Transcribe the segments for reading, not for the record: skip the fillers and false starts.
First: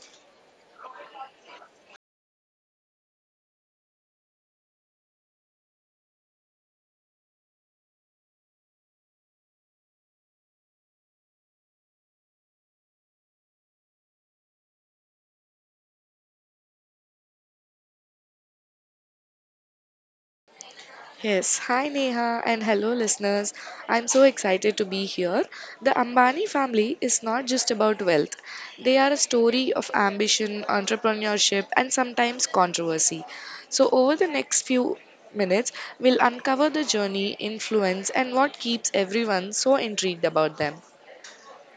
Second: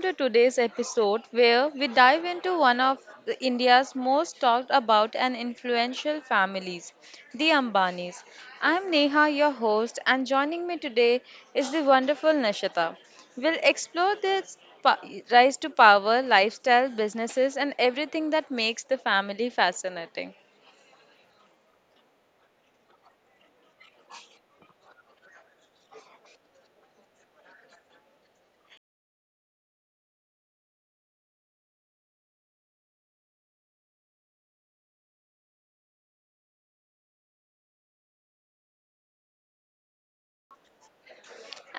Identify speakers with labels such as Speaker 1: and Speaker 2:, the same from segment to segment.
Speaker 1: to today's episode where we dive into one of India's most talked about and influential families, the Ambanis. I'm Neha, your host, and joining me today is the wonderful Nashita. We'll explore pa- rise to power, lifestyle, businesses, and everything that makes the family fascinating.
Speaker 2: Yes, hi Neha and hello listeners. I'm so excited to be here. The Ambani family is not just about wealth, they are a story of ambition, entrepreneurship, and sometimes controversy. So, over the next few minutes, we'll uncover the journey, influence, and what keeps everyone so intrigued about them.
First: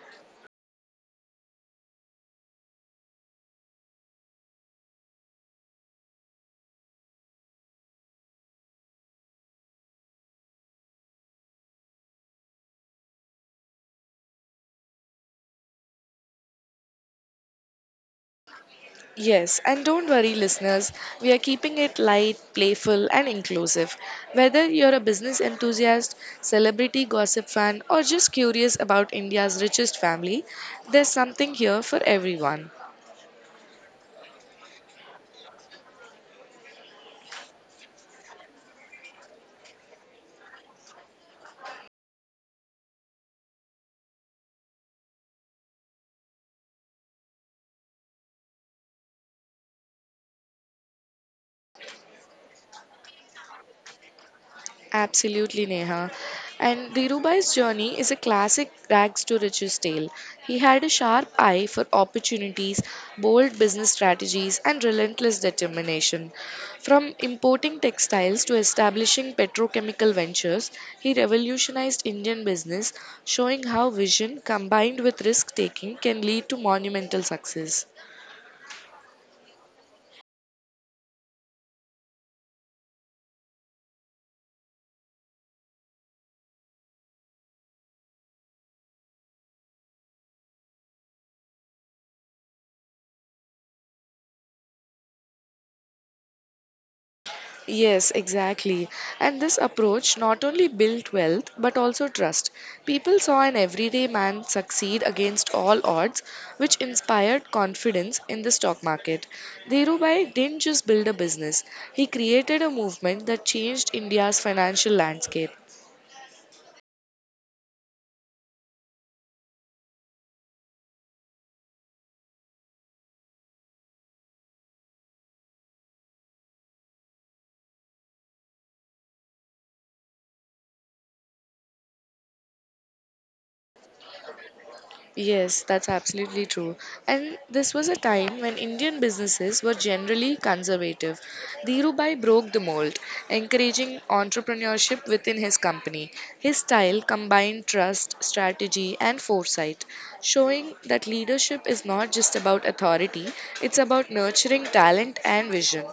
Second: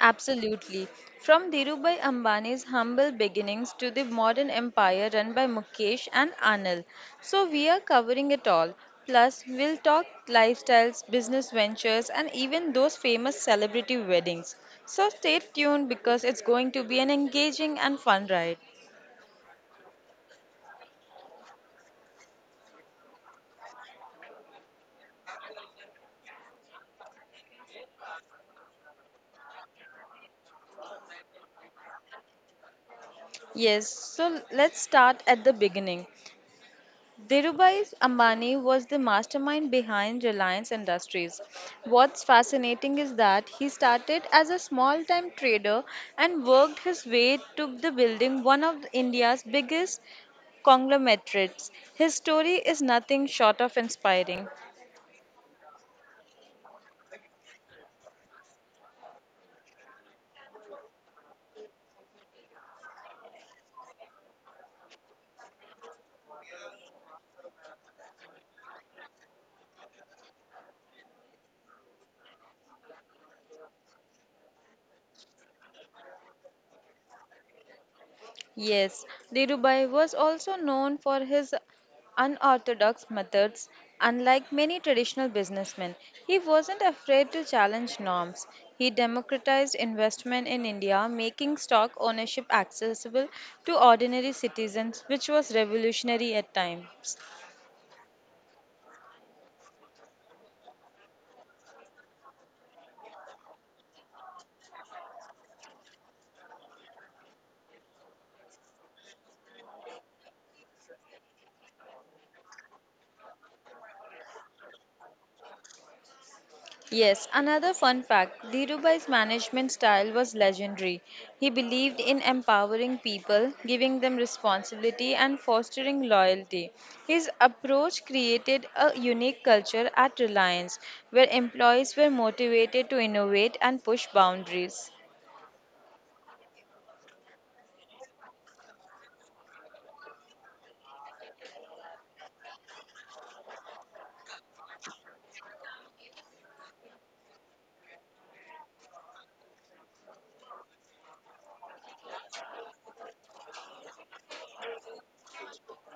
Speaker 1: Absolutely. From Dhirubhai Ambani's humble beginnings to the modern empire run by Mukesh and Anil. So, we are covering it all. Plus, we'll talk lifestyles, business ventures, and even those famous celebrity weddings. So, stay tuned because it's going to be an engaging and fun ride.
Speaker 2: Yes, and don't worry, listeners, we are keeping it light, playful, and inclusive. Whether you're a business enthusiast, celebrity gossip fan, or just curious about India's richest family, there's something here for everyone.
Speaker 1: Yes, so let's start at the beginning. Dhirubhai Ambani was the mastermind behind Reliance Industries. What's fascinating is that he started as a small time trader and worked his way to the building one of India's biggest conglomerates. His story is nothing short of inspiring.
Speaker 2: Absolutely, Neha. And Dhirubhai's journey is a classic rags to riches tale. He had a sharp eye for opportunities, bold business strategies, and relentless determination. From importing textiles to establishing petrochemical ventures, he revolutionized Indian business, showing how vision combined with risk taking can lead to monumental success.
Speaker 1: Yes, Dhirubhai was also known for his unorthodox methods. Unlike many traditional businessmen, he wasn't afraid to challenge norms. He democratized investment in India, making stock ownership accessible to ordinary citizens, which was revolutionary at times.
Speaker 2: Yes, exactly. And this approach not only built wealth but also trust. People saw an everyday man succeed against all odds, which inspired confidence in the stock market. Dhirubhai didn't just build a business, he created a movement that changed India's financial landscape.
Speaker 1: Yes, another fun fact Dhirubhai's management style was legendary. He believed in empowering people, giving them responsibility, and fostering loyalty. His approach created a unique culture at Reliance where employees were motivated to innovate and push boundaries.
Speaker 2: Yes, that's absolutely true. And this was a time when Indian businesses were generally conservative. Dhirubhai broke the mold, encouraging entrepreneurship within his company. His style combined trust, strategy, and foresight, showing that leadership is not just about authority, it's about nurturing talent and vision.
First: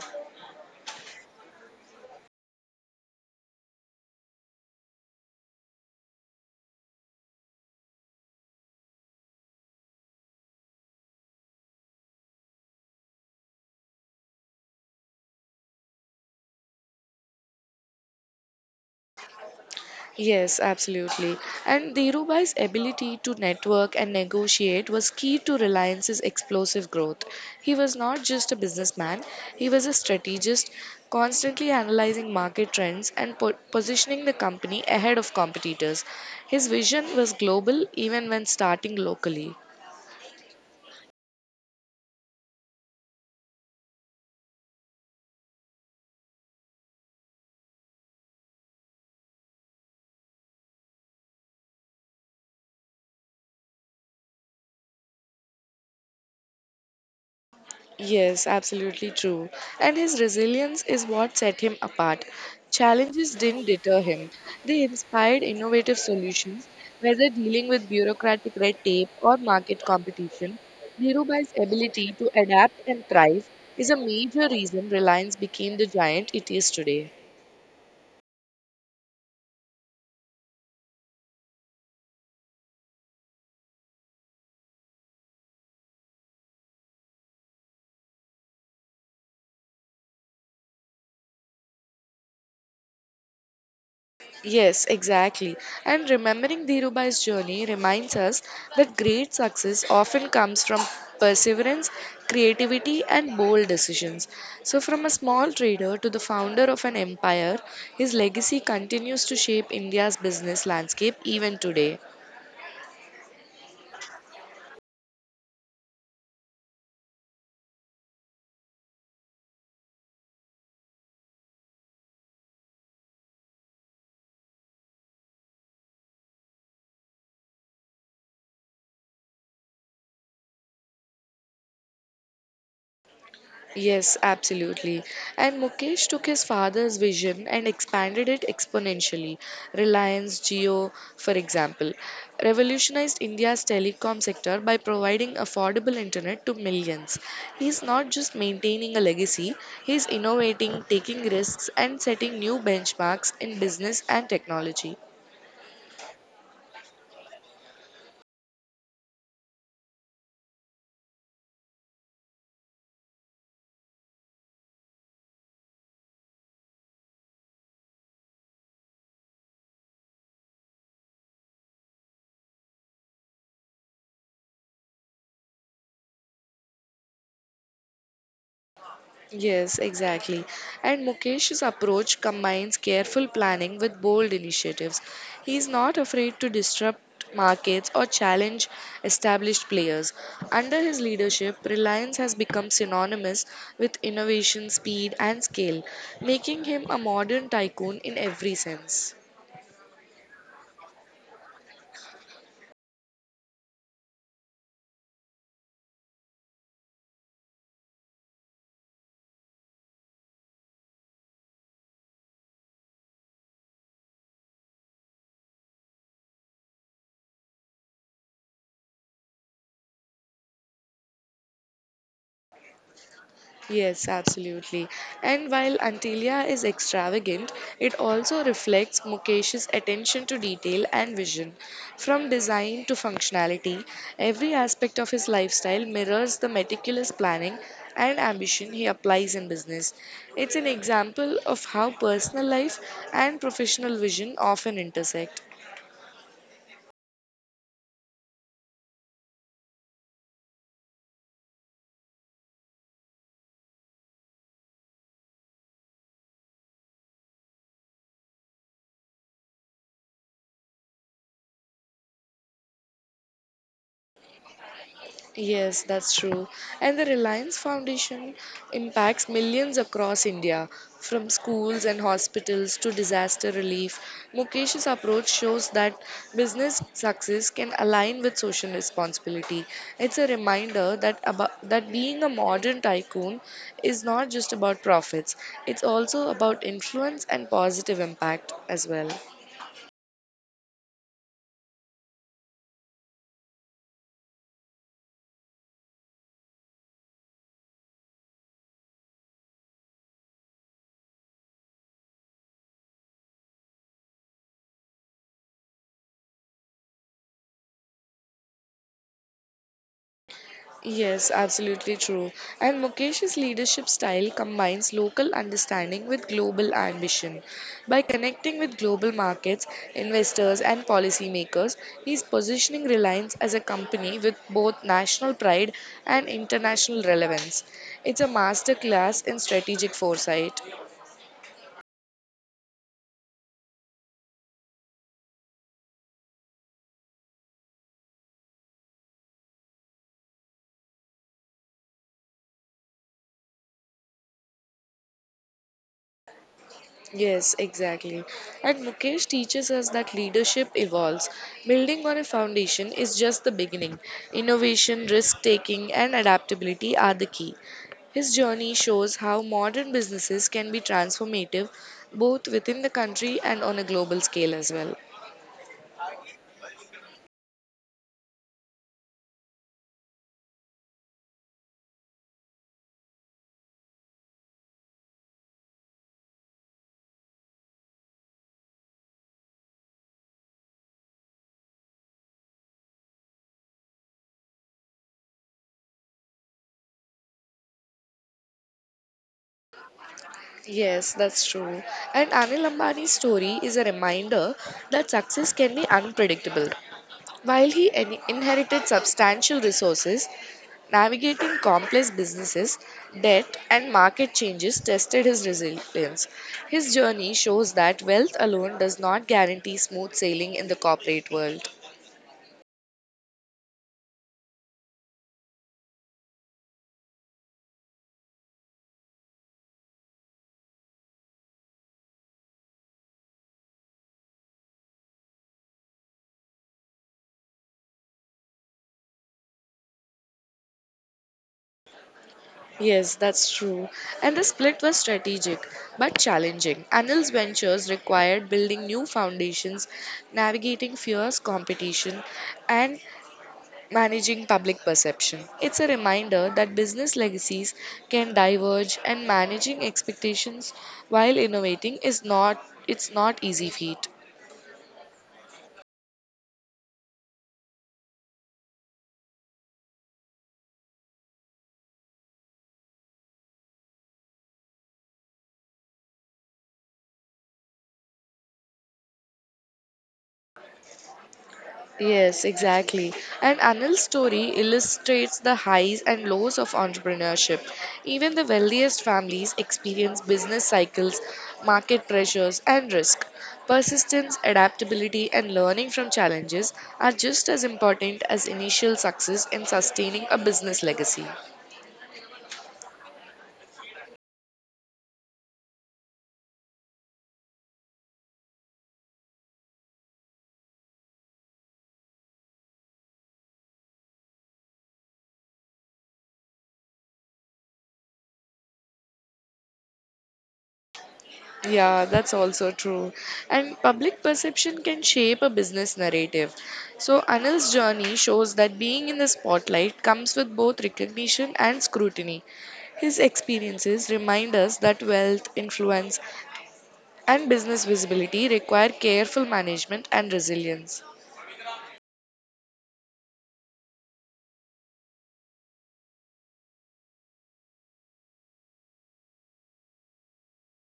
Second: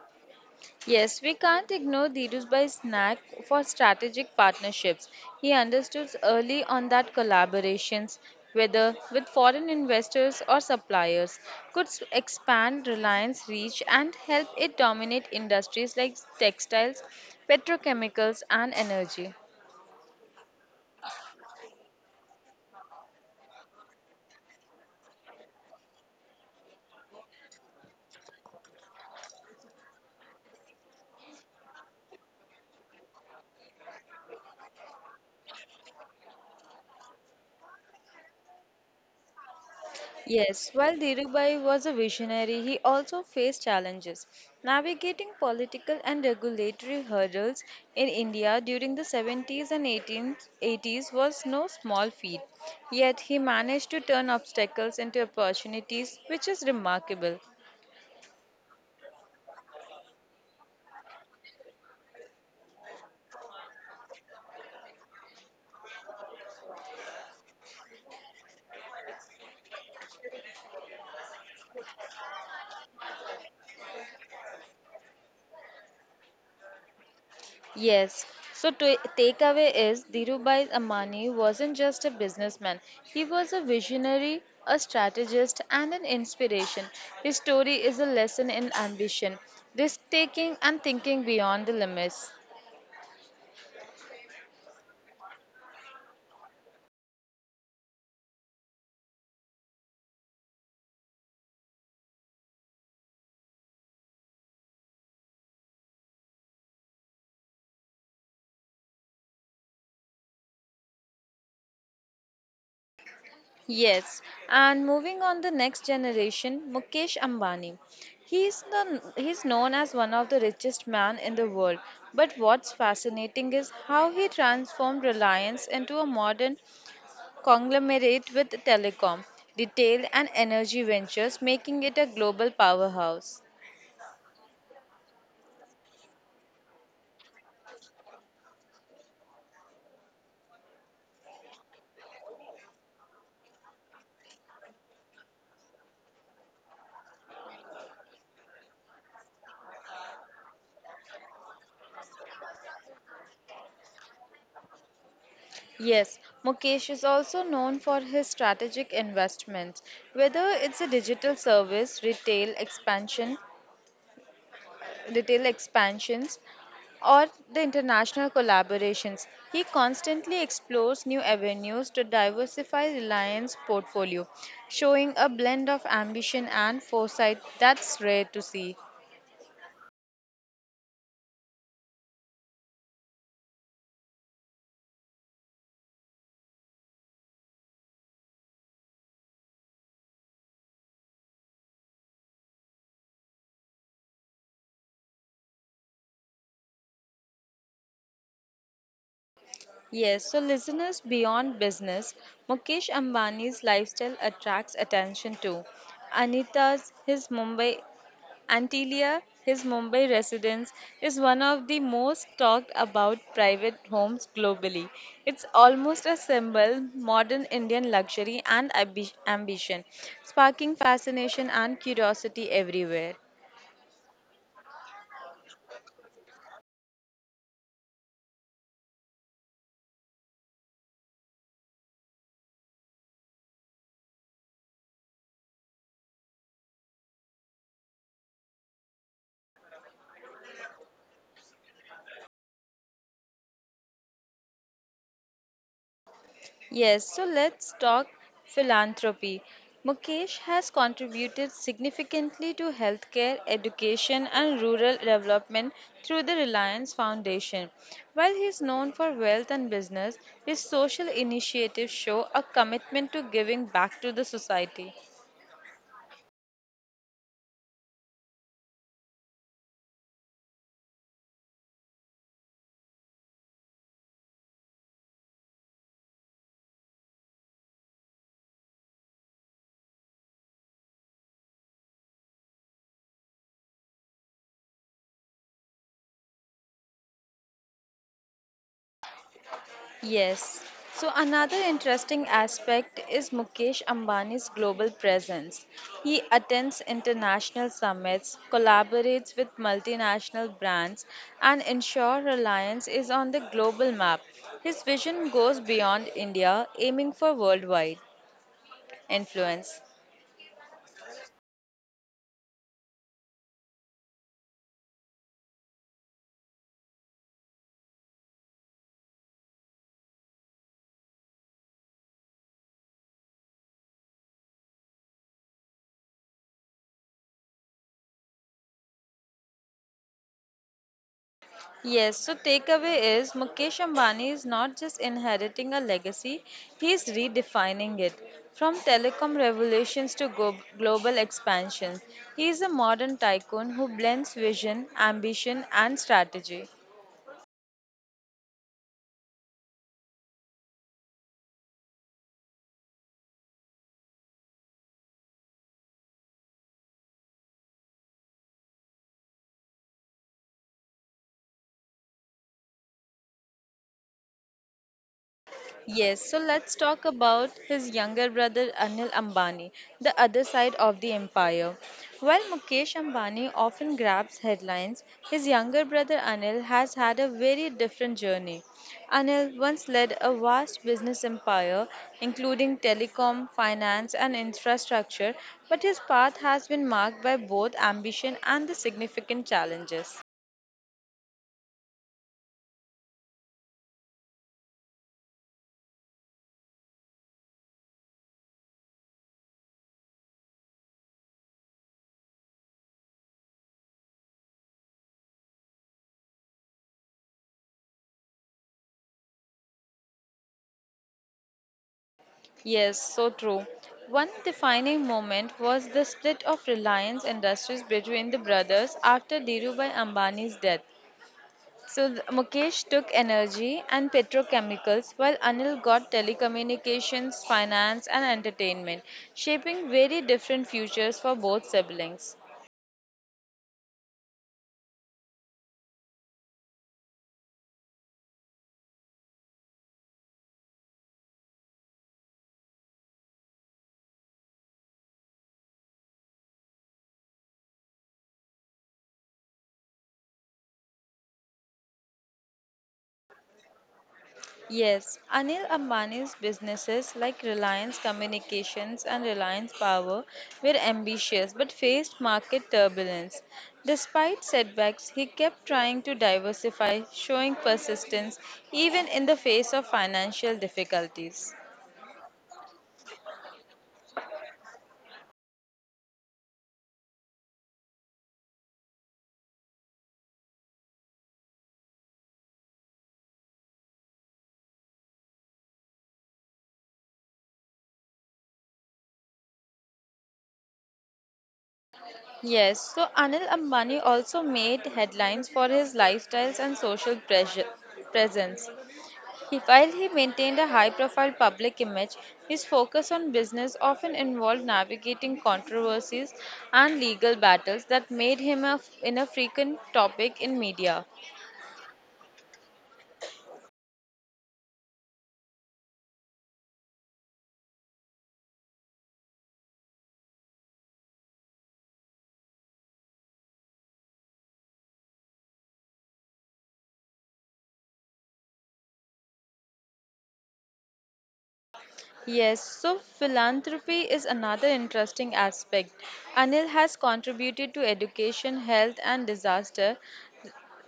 Speaker 1: Yes, we can't ignore Dhirubhai's knack for strategic partnerships. He understood early on that collaborations, whether with foreign investors or suppliers, could expand Reliance reach and help it dominate industries like textiles, petrochemicals, and energy.
Speaker 2: Yes, absolutely. And Dhirubhai's ability to network and negotiate was key to Reliance's explosive growth. He was not just a businessman, he was a strategist, constantly analyzing market trends and positioning the company ahead of competitors. His vision was global even when starting locally.
Speaker 1: Yes, while Dhirubhai was a visionary, he also faced challenges. Navigating political and regulatory hurdles in India during the 70s and 18th 80s was no small feat. Yet he managed to turn obstacles into opportunities, which is remarkable.
Speaker 2: Yes, absolutely true. And his resilience is what set him apart. Challenges didn't deter him, they inspired innovative solutions, whether dealing with bureaucratic red tape or market competition. Dhirubhai's ability to adapt and thrive is a major reason Reliance became the giant it is today.
Speaker 1: Yes. So to takeaway is Dhirubhai Ambani wasn't just a businessman. He was a visionary, a strategist, and an inspiration. His story is a lesson in ambition, risk taking, and thinking beyond the limits.
Speaker 2: Yes, exactly. And remembering Dhirubhai's journey reminds us that great success often comes from perseverance, creativity, and bold decisions. So, from a small trader to the founder of an empire, his legacy continues to shape India's business landscape even today.
Speaker 1: Yes. And moving on the next generation, Mukesh Ambani. He's known as one of the richest man in the world. But what's fascinating is how he transformed Reliance into a modern conglomerate with telecom, retail, and energy ventures, making it a global powerhouse.
Speaker 2: Yes, absolutely. And Mukesh took his father's vision and expanded it exponentially. Reliance Jio, for example, revolutionized India's telecom sector by providing affordable internet to millions. He's not just maintaining a legacy, he's innovating, taking risks, and setting new benchmarks in business and technology.
Speaker 1: Yes, Mukesh is also known for his strategic investments, whether it's a digital service, retail expansions, or the international collaborations. He constantly explores new avenues to diversify Reliance portfolio, showing a blend of ambition and foresight that's rare to see.
Speaker 2: Yes, exactly. And Mukesh's approach combines careful planning with bold initiatives. He is not afraid to disrupt markets or challenge established players. Under his leadership, Reliance has become synonymous with innovation, speed, and scale, making him a modern tycoon in every sense.
Speaker 1: Yes, so listeners beyond business, Mukesh Ambani's lifestyle attracts attention too. Anita's, his Mumbai, Antilia, his Mumbai residence, is one of the most talked about private homes globally. It's almost a symbol, modern Indian luxury and ambition, sparking fascination and curiosity everywhere.
Speaker 2: Yes, absolutely. And while Antilia is extravagant, it also reflects Mukesh's attention to detail and vision. From design to functionality, every aspect of his lifestyle mirrors the meticulous planning and ambition he applies in business. It's an example of how personal life and professional vision often intersect.
Speaker 1: Yes, so let's talk philanthropy. Mukesh has contributed significantly to healthcare, education, and rural development through the Reliance Foundation. While he is known for wealth and business, his social initiatives show a commitment to giving back to the society.
Speaker 2: Yes, that's true. And the Reliance Foundation impacts millions across India, from schools and hospitals to disaster relief. Mukesh's approach shows that business success can align with social responsibility. It's a reminder that being a modern tycoon is not just about profits. It's also about influence and positive impact as well.
Speaker 1: Yes. So another interesting aspect is Mukesh Ambani's global presence. He attends international summits, collaborates with multinational brands, and ensures Reliance is on the global map. His vision goes beyond India, aiming for worldwide influence.
Speaker 2: Yes, absolutely true. And Mukesh's leadership style combines local understanding with global ambition. By connecting with global markets, investors, and policymakers, he's positioning Reliance as a company with both national pride and international relevance. It's a masterclass in strategic foresight.
Speaker 1: Yes, so takeaway is Mukesh Ambani is not just inheriting a legacy, he's redefining it. From telecom revolutions to global expansion, he is a modern tycoon who blends vision, ambition, and strategy.
Speaker 2: Yes, exactly. And Mukesh teaches us that leadership evolves. Building on a foundation is just the beginning. Innovation, risk taking, and adaptability are the key. His journey shows how modern businesses can be transformative both within the country and on a global scale as well.
Speaker 1: Yes, so let's talk about his younger brother Anil Ambani, the other side of the empire. While Mukesh Ambani often grabs headlines, his younger brother Anil has had a very different journey. Anil once led a vast business empire, including telecom, finance, and infrastructure, but his path has been marked by both ambition and the significant challenges.
Speaker 2: Yes, that's true. And Anil Ambani's story is a reminder that success can be unpredictable. While he inherited substantial resources, navigating complex businesses, debt, and market changes tested his resilience. His journey shows that wealth alone does not guarantee smooth sailing in the corporate world.
Speaker 1: Yes, so true. One defining moment was the split of Reliance Industries between the brothers after Dhirubhai Ambani's death. So Mukesh took energy and petrochemicals while Anil got telecommunications, finance and entertainment, shaping very different futures for both siblings.
Speaker 2: Yes, that's true. And the split was strategic but challenging. Anil's ventures required building new foundations, navigating fierce competition, and managing public perception. It's a reminder that business legacies can diverge and managing expectations while innovating is not it's not easy feat.
Speaker 1: Yes, Anil Ambani's businesses like Reliance Communications and Reliance Power were ambitious but faced market turbulence. Despite setbacks, he kept trying to diversify, showing persistence even in the face of financial difficulties.
Speaker 2: Yes, exactly. And Anil's story illustrates the highs and lows of entrepreneurship. Even the wealthiest families experience business cycles, market pressures, and risk. Persistence, adaptability, and learning from challenges are just as important as initial success in sustaining a business legacy.
Speaker 1: Yes, so Anil Ambani also made headlines for his lifestyles and presence. While he maintained a high profile public image, his focus on business often involved navigating controversies and legal battles that made him a frequent topic in media.
Speaker 2: Yeah, that's also true. And public perception can shape a business narrative. So, Anil's journey shows that being in the spotlight comes with both recognition and scrutiny. His experiences remind us that wealth, influence, and business visibility require careful management and resilience.
Speaker 1: Yes, so philanthropy is another interesting aspect. Anil has contributed to education, health, and disaster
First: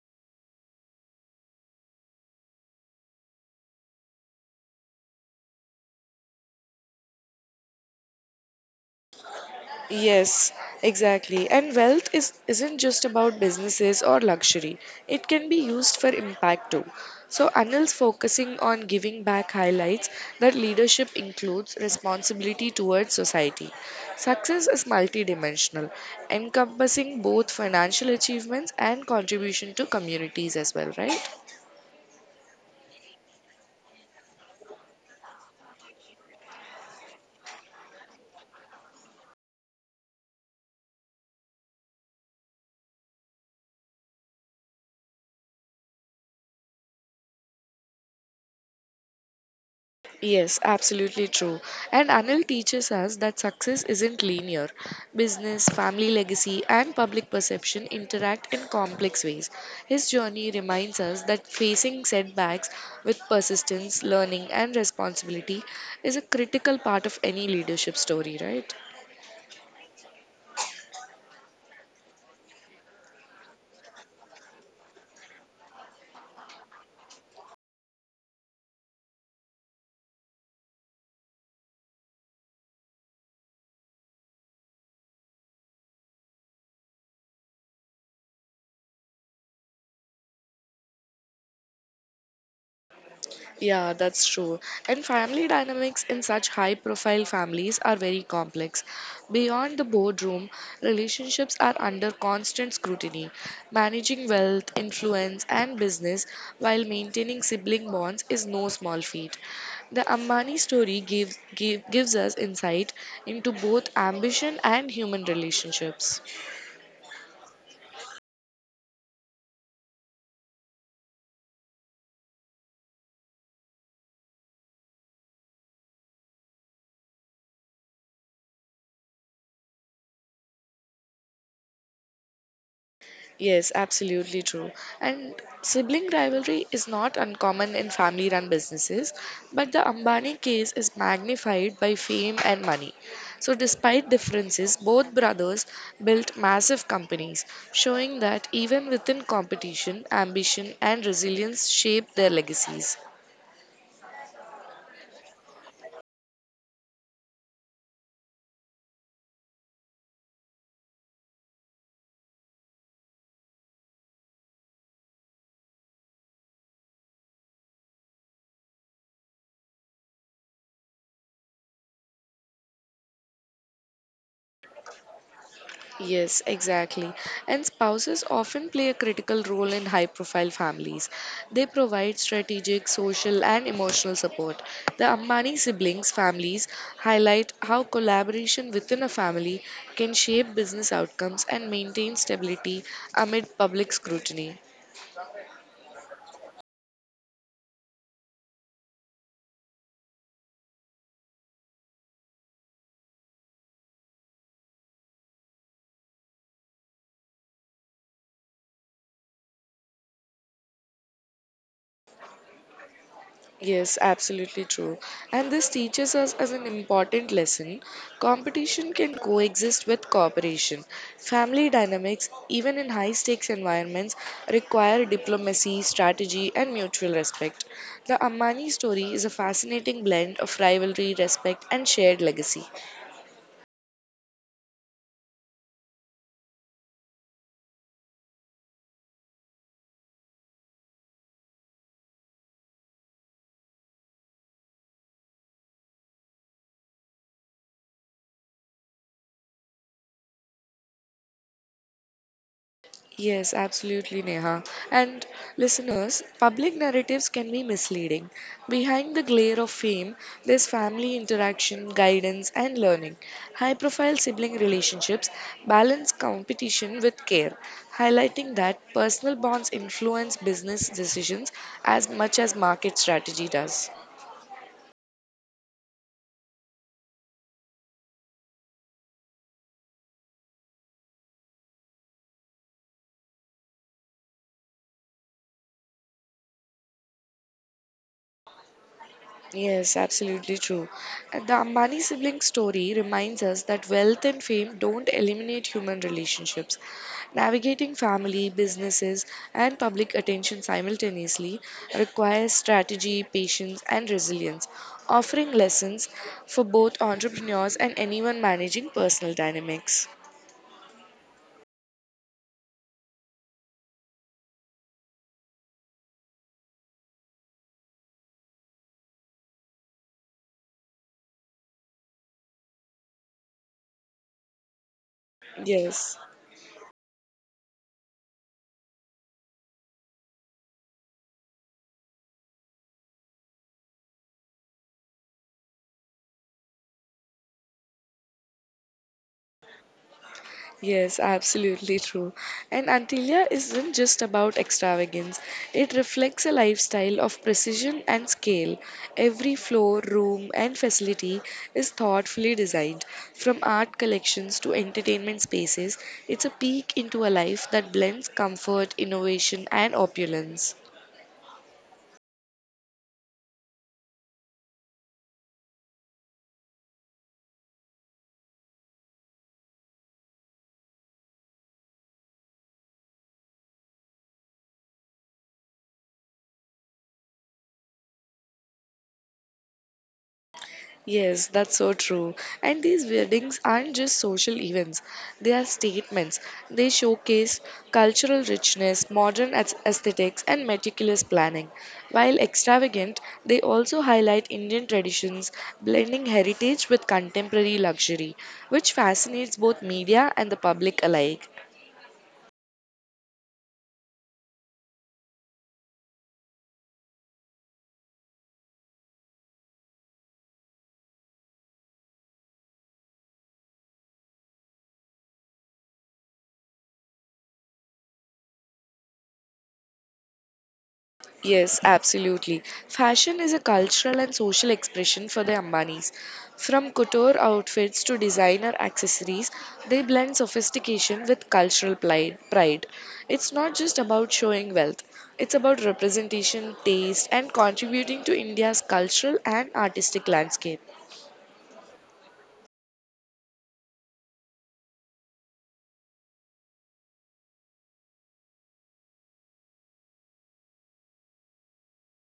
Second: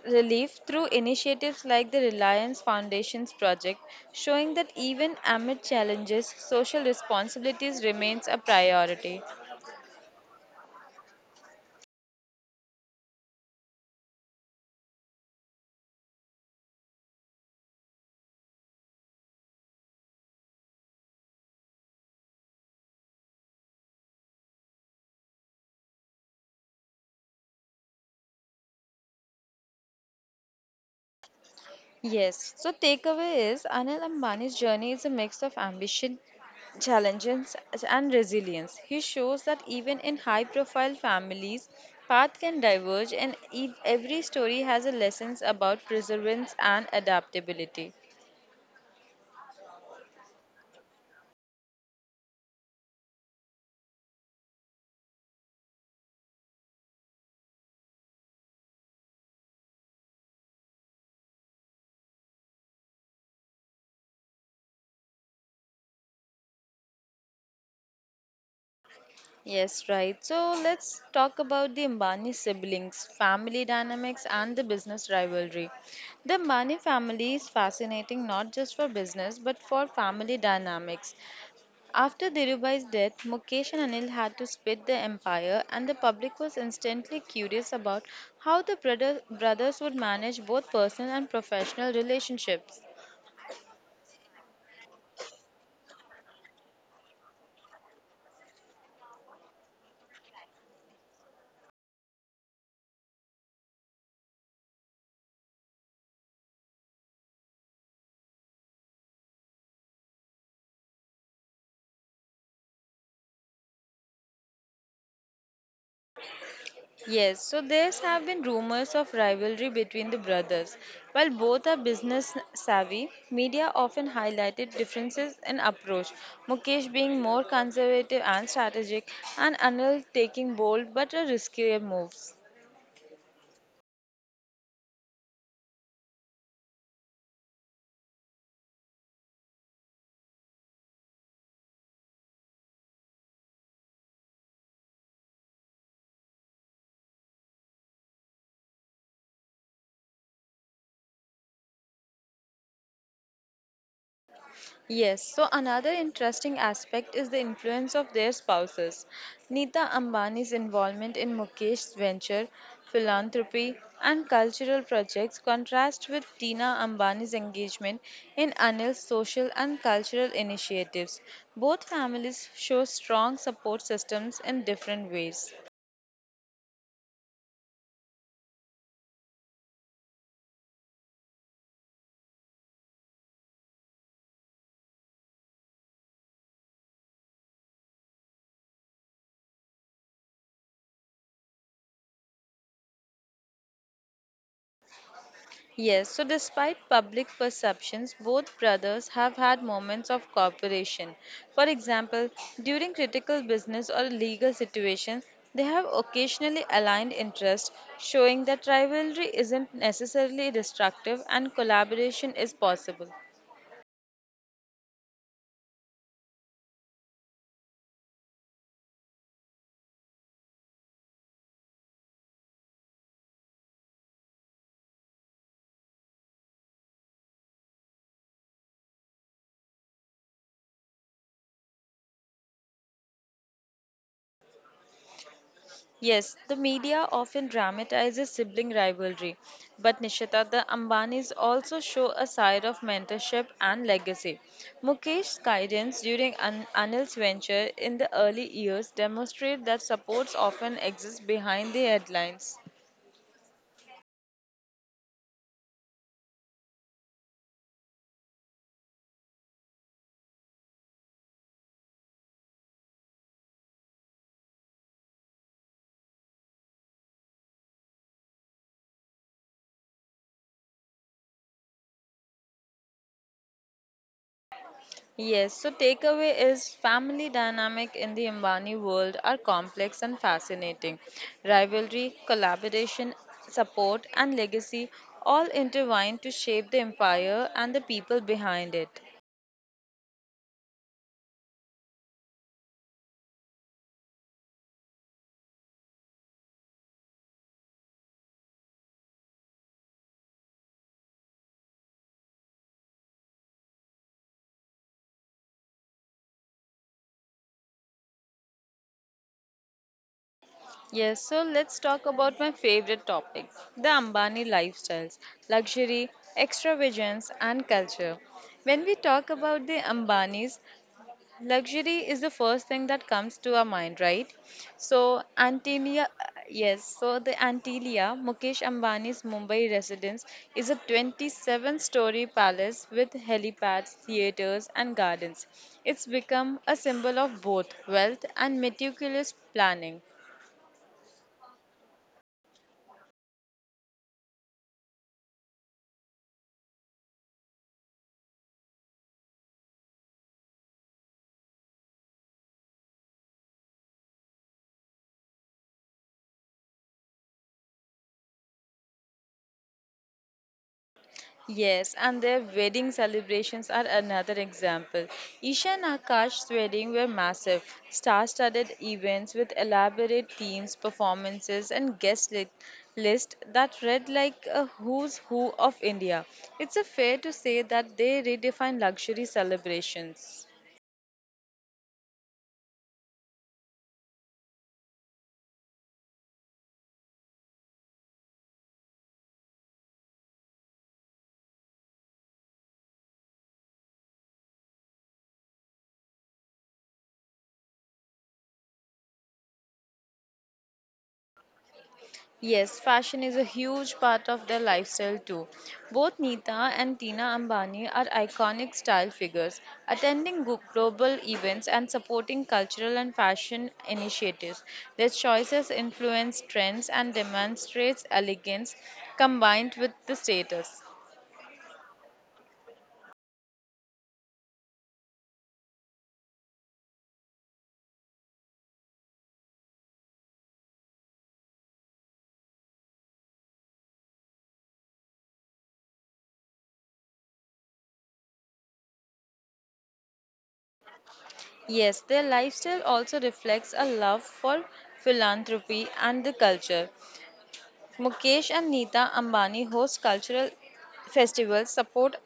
Speaker 1: relief through initiatives like the Reliance Foundation's project, showing that even amid challenges, social responsibilities remains a priority.
Speaker 2: Yes, exactly. And wealth is isn't just about businesses or luxury. It can be used for impact too. So Anil's focusing on giving back highlights that leadership includes responsibility towards society. Success is multidimensional, encompassing both financial achievements and contribution to communities as well, right?
Speaker 1: Yes. So takeaway is Anil Ambani's journey is a mix of ambition, challenges, and resilience. He shows that even in high-profile families, paths can diverge, and every story has a lessons about perseverance and adaptability.
Speaker 2: Yes, absolutely true. And Anil teaches us that success isn't linear. Business, family legacy, and public perception interact in complex ways. His journey reminds us that facing setbacks with persistence, learning, and responsibility is a critical part of any leadership story, right?
Speaker 1: Yes, right. So let's talk about the Ambani siblings, family dynamics, and the business rivalry. The Ambani family is fascinating not just for business but for family dynamics. After Dhirubhai's death, Mukesh and Anil had to split the empire, and the public was instantly curious about how brothers would manage both personal and professional relationships.
Speaker 2: Yeah, that's true. And family dynamics in such high profile families are very complex. Beyond the boardroom, relationships are under constant scrutiny. Managing wealth, influence, and business while maintaining sibling bonds is no small feat. The Ambani story gives us insight into both ambition and human relationships.
Speaker 1: Yes, so there have been rumors of rivalry between the brothers. While both are business savvy, media often highlighted differences in approach, Mukesh being more conservative and strategic, and Anil taking bold but riskier moves.
Speaker 2: Yes, absolutely true. And sibling rivalry is not uncommon in family run businesses, but the Ambani case is magnified by fame and money. So, despite differences, both brothers built massive companies, showing that even within competition, ambition and resilience shape their legacies.
Speaker 1: Yes, so another interesting aspect is the influence of their spouses. Nita Ambani's involvement in Mukesh's venture, philanthropy, and cultural projects contrast with Tina Ambani's engagement in Anil's social and cultural initiatives. Both families show strong support systems in different ways.
Speaker 2: Yes, exactly. And spouses often play a critical role in high profile families. They provide strategic, social, and emotional support. The Ambani siblings' families highlight how collaboration within a family can shape business outcomes and maintain stability amid public scrutiny.
Speaker 1: Yes, so despite public perceptions, both brothers have had moments of cooperation. For example, during critical business or legal situations, they have occasionally aligned interests, showing that rivalry isn't necessarily destructive and collaboration is possible.
Speaker 2: Yes, absolutely true. And this teaches us as an important lesson competition can coexist with cooperation. Family dynamics, even in high stakes environments, require diplomacy, strategy, and mutual respect. The Ammani story is a fascinating blend of rivalry, respect, and shared legacy.
Speaker 1: Yes, the media often dramatizes sibling rivalry, but Nishita, the Ambanis also show a side of mentorship and legacy. Mukesh's guidance during Anil's venture in the early years demonstrate that supports often exist behind the headlines.
Speaker 2: Yes, absolutely, Neha. And listeners, public narratives can be misleading. Behind the glare of fame, there's family interaction, guidance, and learning. High profile sibling relationships balance competition with care, highlighting that personal bonds influence business decisions as much as market strategy does.
Speaker 1: Yes, so takeaway is family dynamic in the Ambani world are complex and fascinating. Rivalry, collaboration, support and legacy all intertwine to shape the empire and the people behind it.
Speaker 2: Yes, absolutely true. And the Ambani sibling story reminds us that wealth and fame don't eliminate human relationships. Navigating family, businesses, and public attention simultaneously requires strategy, patience, and resilience, offering lessons for both entrepreneurs and anyone managing personal dynamics.
Speaker 1: Yes, so let's talk about my favorite topic, the Ambani lifestyles, luxury, extravagance and culture. When we talk about the Ambanis, luxury is the first thing that comes to our mind, right? So, Antilia,
Speaker 2: Yes.
Speaker 1: yes, so the Antilia, Mukesh Ambani's Mumbai residence, is a 27-story palace with helipads, theatres, and gardens. It's become a symbol of both wealth and meticulous planning.
Speaker 2: Yes, absolutely true. And Antilia isn't just about extravagance, it reflects a lifestyle of precision and scale. Every floor, room, and facility is thoughtfully designed. From art collections to entertainment spaces, it's a peek into a life that blends comfort, innovation, and opulence.
Speaker 1: Yes, and their wedding celebrations are another example. Isha and Akash's wedding were massive, star-studded events with elaborate themes, performances, and list that read like a who's who of India. It's a fair to say that they redefine luxury celebrations.
Speaker 2: Yes, that's so true. And these weddings aren't just social events, they are statements. They showcase cultural richness, modern aesthetics, and meticulous planning. While extravagant, they also highlight Indian traditions, blending heritage with contemporary luxury, which fascinates both media and the public alike.
Speaker 1: Yes, fashion is a huge part of their lifestyle too. Both Nita and Tina Ambani are iconic style figures, attending global events and supporting cultural and fashion initiatives. Their choices influence trends and demonstrates elegance combined with the status.
Speaker 2: Yes, absolutely. Fashion is a cultural and social expression for the Ambanis. From couture outfits to designer accessories, they blend sophistication with cultural pride. It's not just about showing wealth, it's about representation, taste, and contributing to India's cultural and artistic landscape.
Speaker 1: Yes, their lifestyle also reflects a love for philanthropy and the culture. Mukesh and Nita Ambani host cultural festivals, support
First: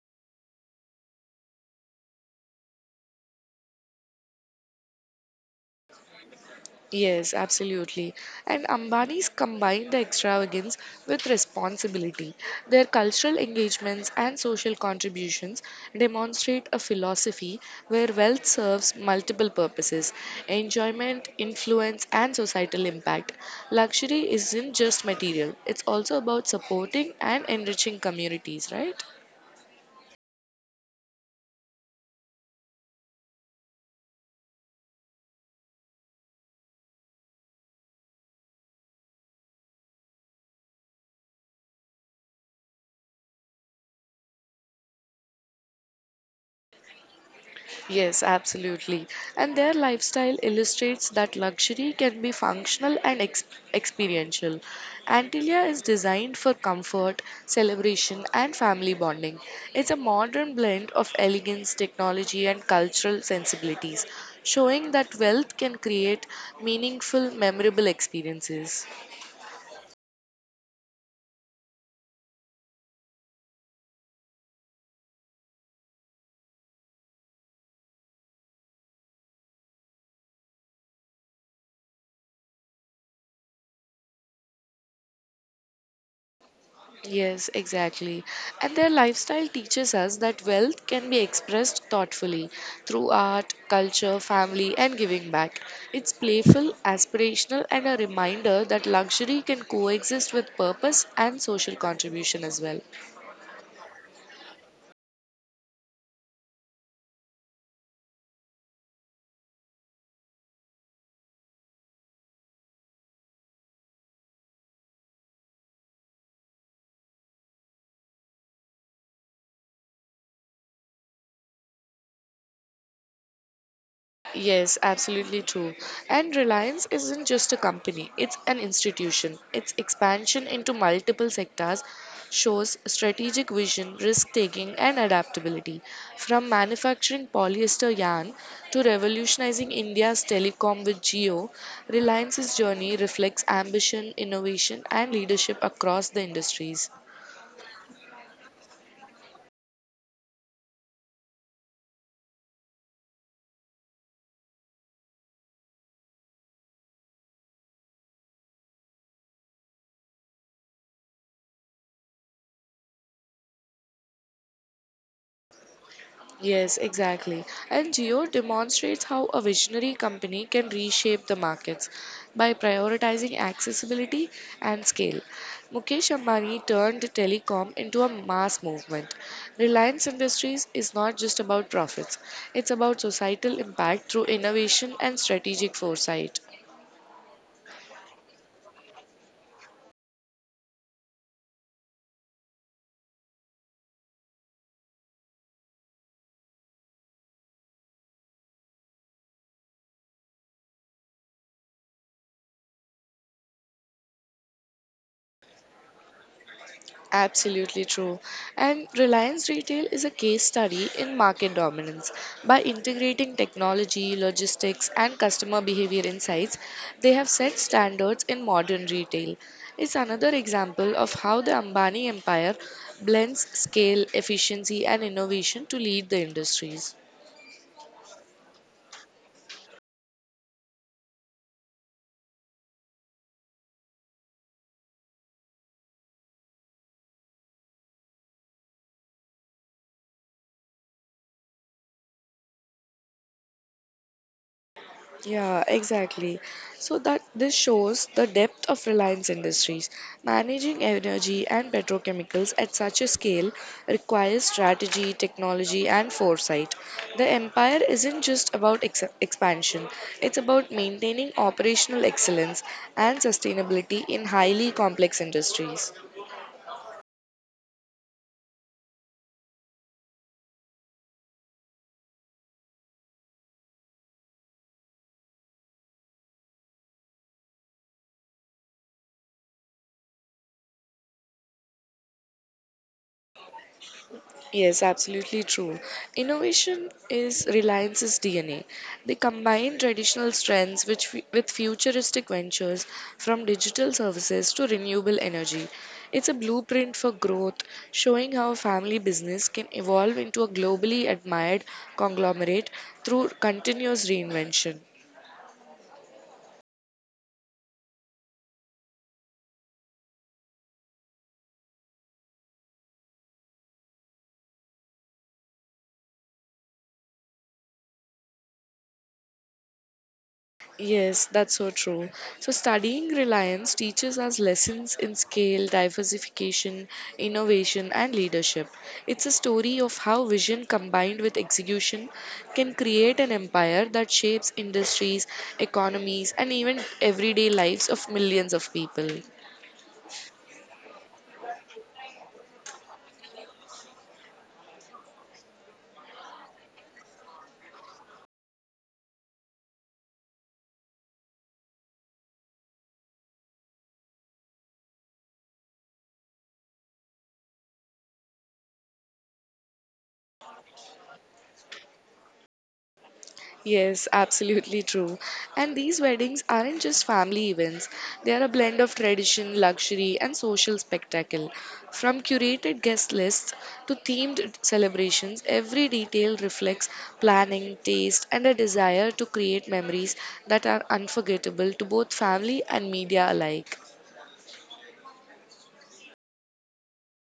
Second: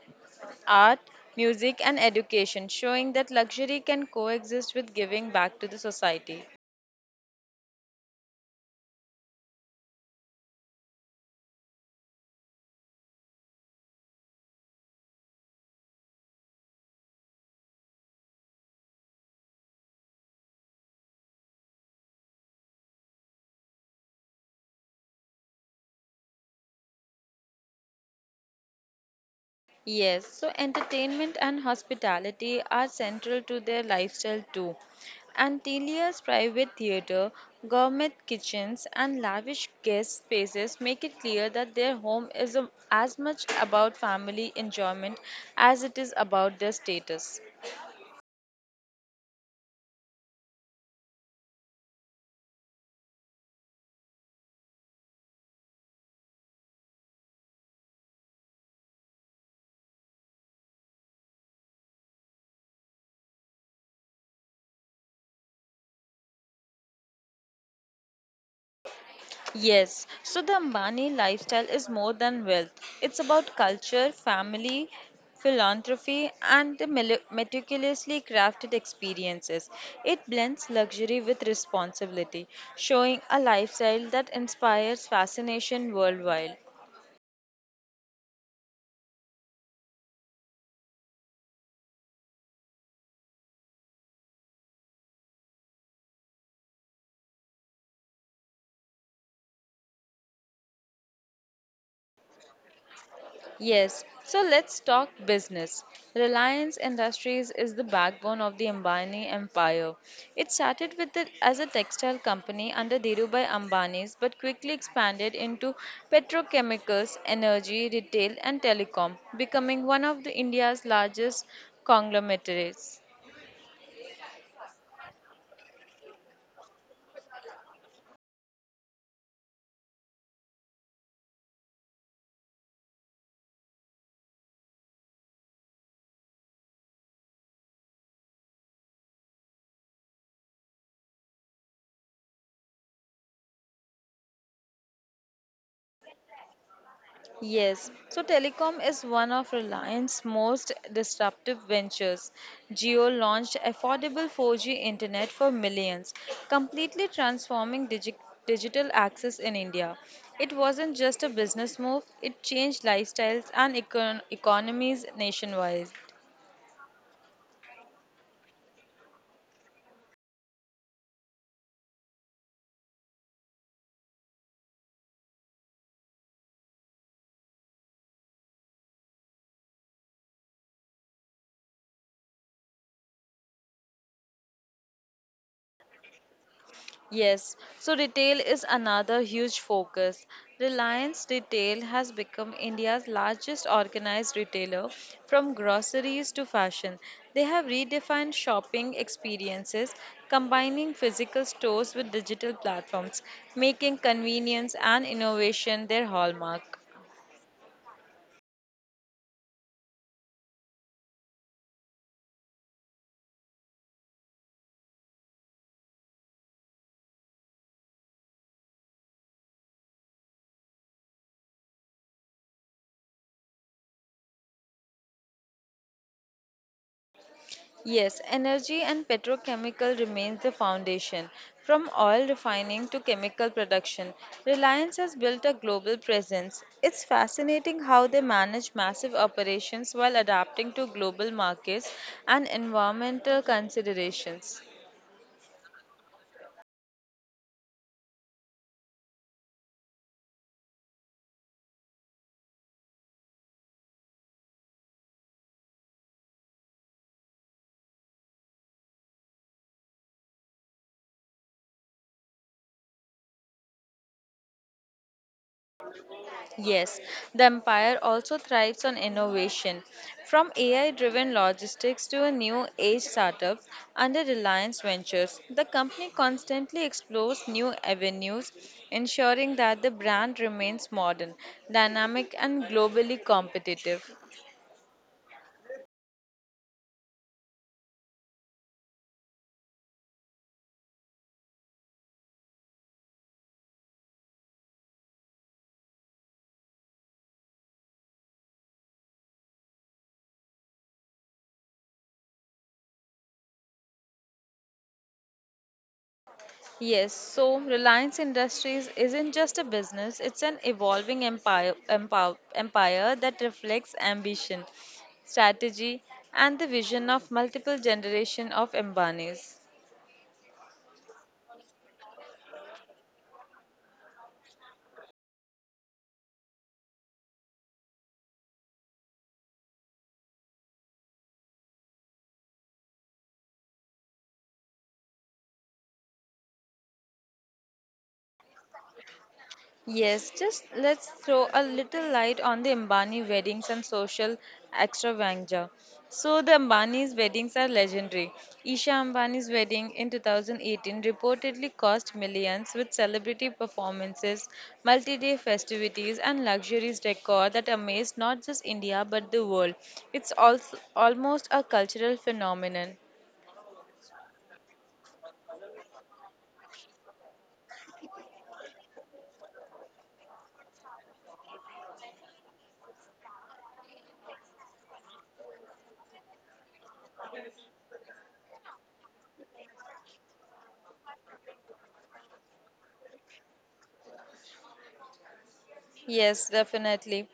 Speaker 1: art, music, and education, showing that luxury can coexist with giving back to the society.
Speaker 2: Yes, absolutely. And Ambani's combine the extravagance with responsibility. Their cultural engagements and social contributions demonstrate a philosophy where wealth serves multiple purposes enjoyment, influence, and societal impact. Luxury isn't just material, it's also about supporting and enriching communities, right?
Speaker 1: Yes, so entertainment and hospitality are central to their lifestyle too. Antelia's private theatre, gourmet kitchens, and lavish guest spaces make it clear that their home is as much about family enjoyment as it is about their status.
Speaker 2: Yes, absolutely. And their lifestyle illustrates that luxury can be functional and experiential. Antilia is designed for comfort, celebration, and family bonding. It's a modern blend of elegance, technology, and cultural sensibilities, showing that wealth can create meaningful, memorable experiences.
Speaker 1: Yes, so the Ambani lifestyle is more than wealth. It's about culture, family, philanthropy, and the meticulously crafted experiences. It blends luxury with responsibility, showing a lifestyle that inspires fascination worldwide.
Speaker 2: Yes, exactly. And their lifestyle teaches us that wealth can be expressed thoughtfully through art, culture, family, and giving back. It's playful, aspirational, and a reminder that luxury can coexist with purpose and social contribution as well.
Speaker 1: Yes, so let's talk business. Reliance Industries is the backbone of the Ambani empire. It started with as a textile company under Dhirubhai Ambani's but quickly expanded into petrochemicals, energy, retail and telecom, becoming one of the India's largest conglomerates.
Speaker 2: Yes, absolutely true. And Reliance isn't just a company, it's an institution. Its expansion into multiple sectors shows strategic vision, risk taking, and adaptability. From manufacturing polyester yarn to revolutionizing India's telecom with Geo, Reliance's journey reflects ambition, innovation, and leadership across the industries.
Speaker 1: Yes, so telecom is one of Reliance's most disruptive ventures. Geo launched affordable 4G internet for millions, completely transforming digital access in India. It wasn't just a business move, it changed lifestyles and economies nationwide.
Speaker 2: Yes, exactly. And Geo demonstrates how a visionary company can reshape the markets by prioritizing accessibility and scale. Mukesh Ambani turned telecom into a mass movement. Reliance Industries is not just about profits, it's about societal impact through innovation and strategic foresight.
Speaker 1: Yes, so retail is another huge focus. Reliance Retail has become India's largest organized retailer from groceries to fashion. They have redefined shopping experiences, combining physical stores with digital platforms, making convenience and innovation their hallmark.
Speaker 2: Absolutely true. And Reliance Retail is a case study in market dominance. By integrating technology, logistics, and customer behavior insights, they have set standards in modern retail. It's another example of how the Ambani empire blends scale, efficiency, and innovation to lead the industries.
Speaker 1: Yes, energy and petrochemical remains the foundation. From oil refining to chemical production, Reliance has built a global presence. It's fascinating how they manage massive operations while adapting to global markets and environmental considerations.
Speaker 2: Yeah, exactly. So that this shows the depth of Reliance Industries. Managing energy and petrochemicals at such a scale requires strategy, technology, and foresight. The empire isn't just about expansion, it's about maintaining operational excellence and sustainability in highly complex industries.
Speaker 1: Yes, the empire also thrives on innovation. From AI driven logistics to a new age startups under Reliance Ventures, the company constantly explores new avenues, ensuring that the brand remains modern, dynamic, and globally competitive.
Speaker 2: Yes, absolutely true. Innovation is Reliance's DNA. They combine traditional strengths with futuristic ventures from digital services to renewable energy. It's a blueprint for growth, showing how a family business can evolve into a globally admired conglomerate through continuous reinvention.
Speaker 1: Yes, so Reliance Industries isn't just a business, it's an evolving empire that reflects ambition, strategy, and the vision of multiple generation of Ambanis.
Speaker 2: Yes, that's so true. So, studying reliance teaches us lessons in scale, diversification, innovation, and leadership. It's a story of how vision combined with execution can create an empire that shapes industries, economies, and even everyday lives of millions of people.
Speaker 1: Yes, just let's throw a little light on the Ambani weddings and social extravaganza. So, the Ambani's weddings are legendary. Isha Ambani's wedding in 2018 reportedly cost millions with celebrity performances, multi day festivities, and luxurious decor that amazed not just India but the world. It's also almost a cultural phenomenon.
Speaker 2: Yes, absolutely true. And these weddings aren't just family events, they are a blend of tradition, luxury, and social spectacle. From curated guest lists to themed celebrations, every detail reflects planning, taste, and a desire to create memories that are unforgettable to both family and media alike.
Speaker 1: Yes, definitely.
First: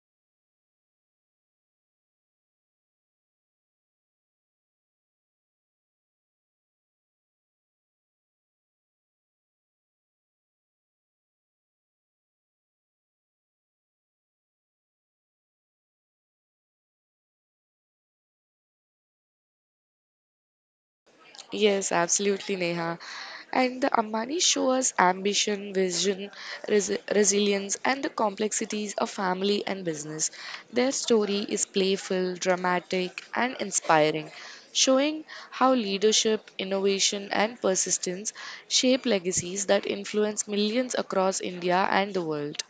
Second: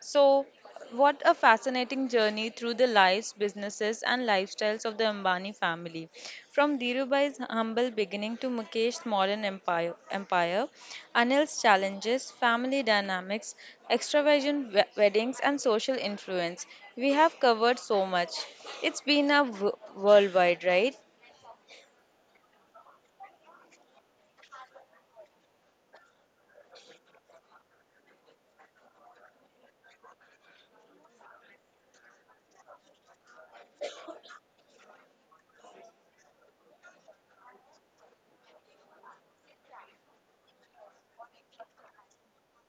Speaker 1: So, what a fascinating journey through the lives, businesses, and lifestyles of the Ambani family. From Dhirubhai's humble beginning to Mukesh's modern Anil's challenges, family dynamics, extravagant weddings, and social influence. We have covered so much. It's been a worldwide, right?
Speaker 2: Yes, absolutely, Neha. And the Ambani show us ambition, vision, resilience, and the complexities of family and business. Their story is playful, dramatic, and inspiring, showing how leadership, innovation, and persistence shape legacies that influence millions across India and the world.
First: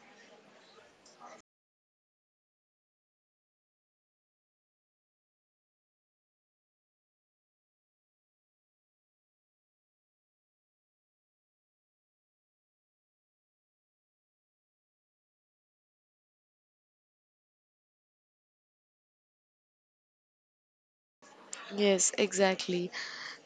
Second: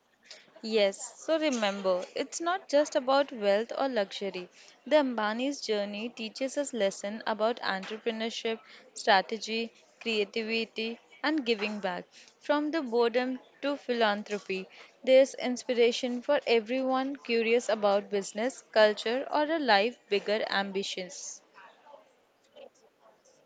Speaker 1: Yes, so remember, it's not just about wealth or luxury. The Ambani's journey teaches us lessons about entrepreneurship, strategy, creativity, and giving back. From the boredom to philanthropy, there's inspiration for everyone curious about business, culture, or a life bigger ambitions.
Speaker 2: Yes, exactly.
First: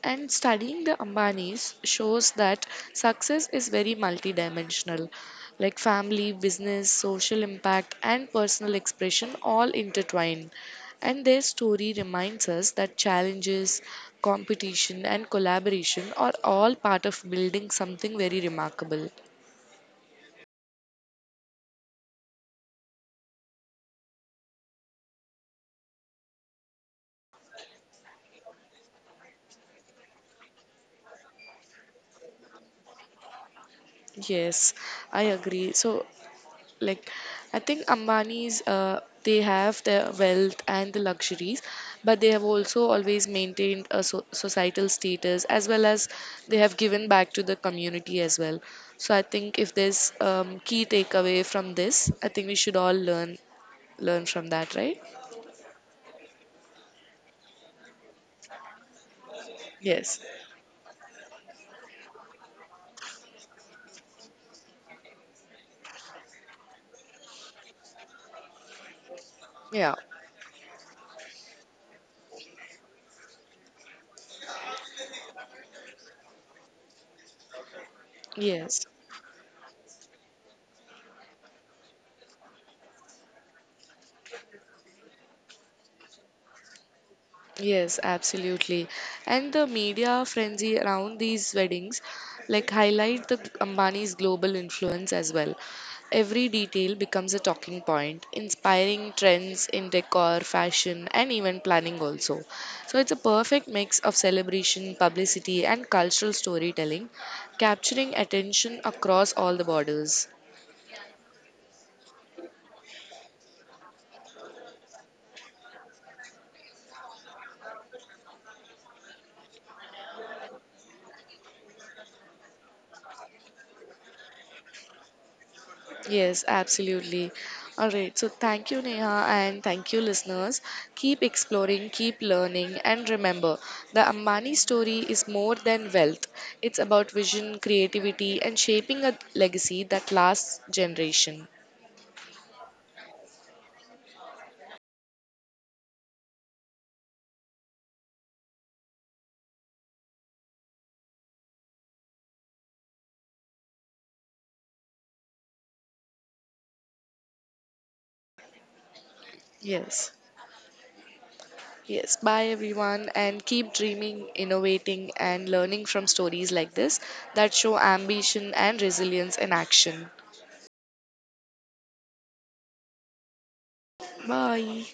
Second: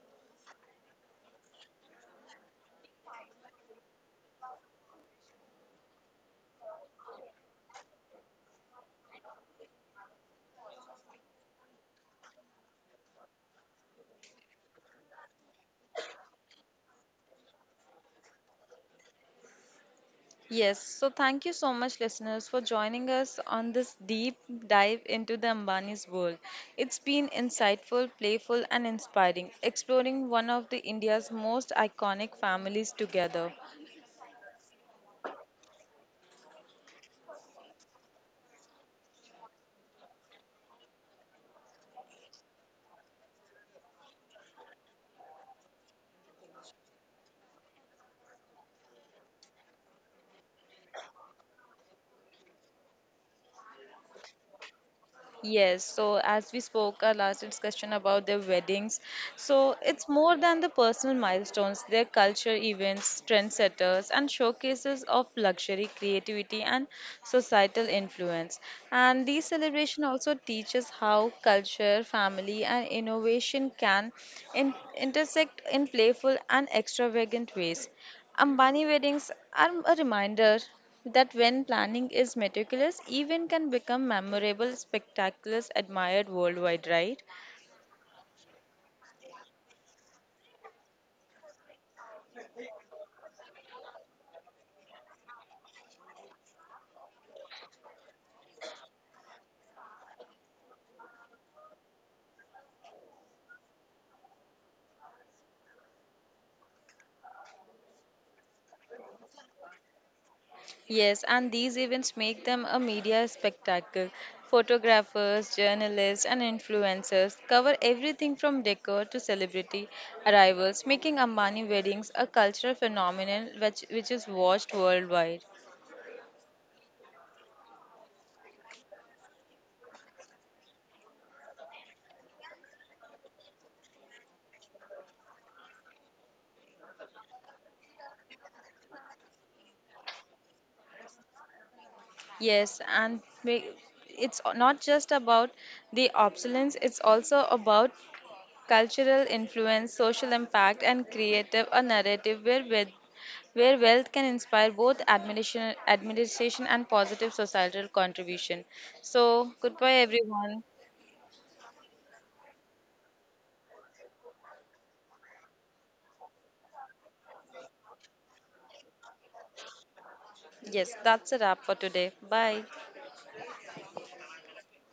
Speaker 2: And studying the Ambanis shows that success is very multidimensional, like family, business, social impact, and personal expression all intertwined. And their story reminds us that challenges, competition, and collaboration are all part of building something very remarkable.
Speaker 1: Yes, so thank you so much, listeners, for joining us on this deep dive into the Ambani's world. It's been insightful, playful, and inspiring, exploring one of the India's most iconic families together.
Speaker 2: Yes, I agree. So, like I think Ambani's, they have their wealth and the luxuries, but they have also always maintained a societal status, as well as they have given back to the community as well. So I think if there's key takeaway from this, I think we should all learn from that, right?
Speaker 1: Yes, so as we spoke our last discussion about their weddings, so it's
Speaker 2: Yes.
Speaker 1: more than the personal milestones, their culture events, trendsetters, and showcases of luxury, creativity, and societal influence. And these
Speaker 2: Yeah.
Speaker 1: celebration also teaches how culture, family, and innovation can intersect in playful and extravagant ways. Ambani
Speaker 2: Yes.
Speaker 1: weddings are a reminder that when planning is meticulous, event can become memorable, spectaculars admired worldwide, right?
Speaker 2: Yes, absolutely. And the media frenzy around these weddings like highlight the Ambani's global influence as well. Every detail becomes a talking point, inspiring trends in decor, fashion, and even planning also. So it's a perfect mix of celebration, publicity, and cultural storytelling, capturing attention across all the borders.
Speaker 1: Yes, and these events make them a media spectacle. Photographers, journalists, and influencers cover everything from decor to celebrity arrivals, making Ambani weddings a cultural phenomenon which is watched worldwide.
Speaker 2: Yes, absolutely. All right. So thank you, Neha, and thank you, listeners. Keep exploring, keep learning, and remember the Ambani story is more than wealth. It's about vision, creativity, and shaping a legacy that lasts generation.
Speaker 1: Yes, and it's not just about the obsolescence, it's also about cultural influence, social impact, and creative a narrative where wealth can inspire both administration and positive societal contribution. So, goodbye,
Speaker 2: Yes.
Speaker 1: everyone.
Speaker 2: Yes. Bye, everyone, and keep dreaming, innovating, and learning from stories like this that show ambition and resilience in action.
Speaker 1: Yes, that's a wrap for today. Bye.
Speaker 2: Bye.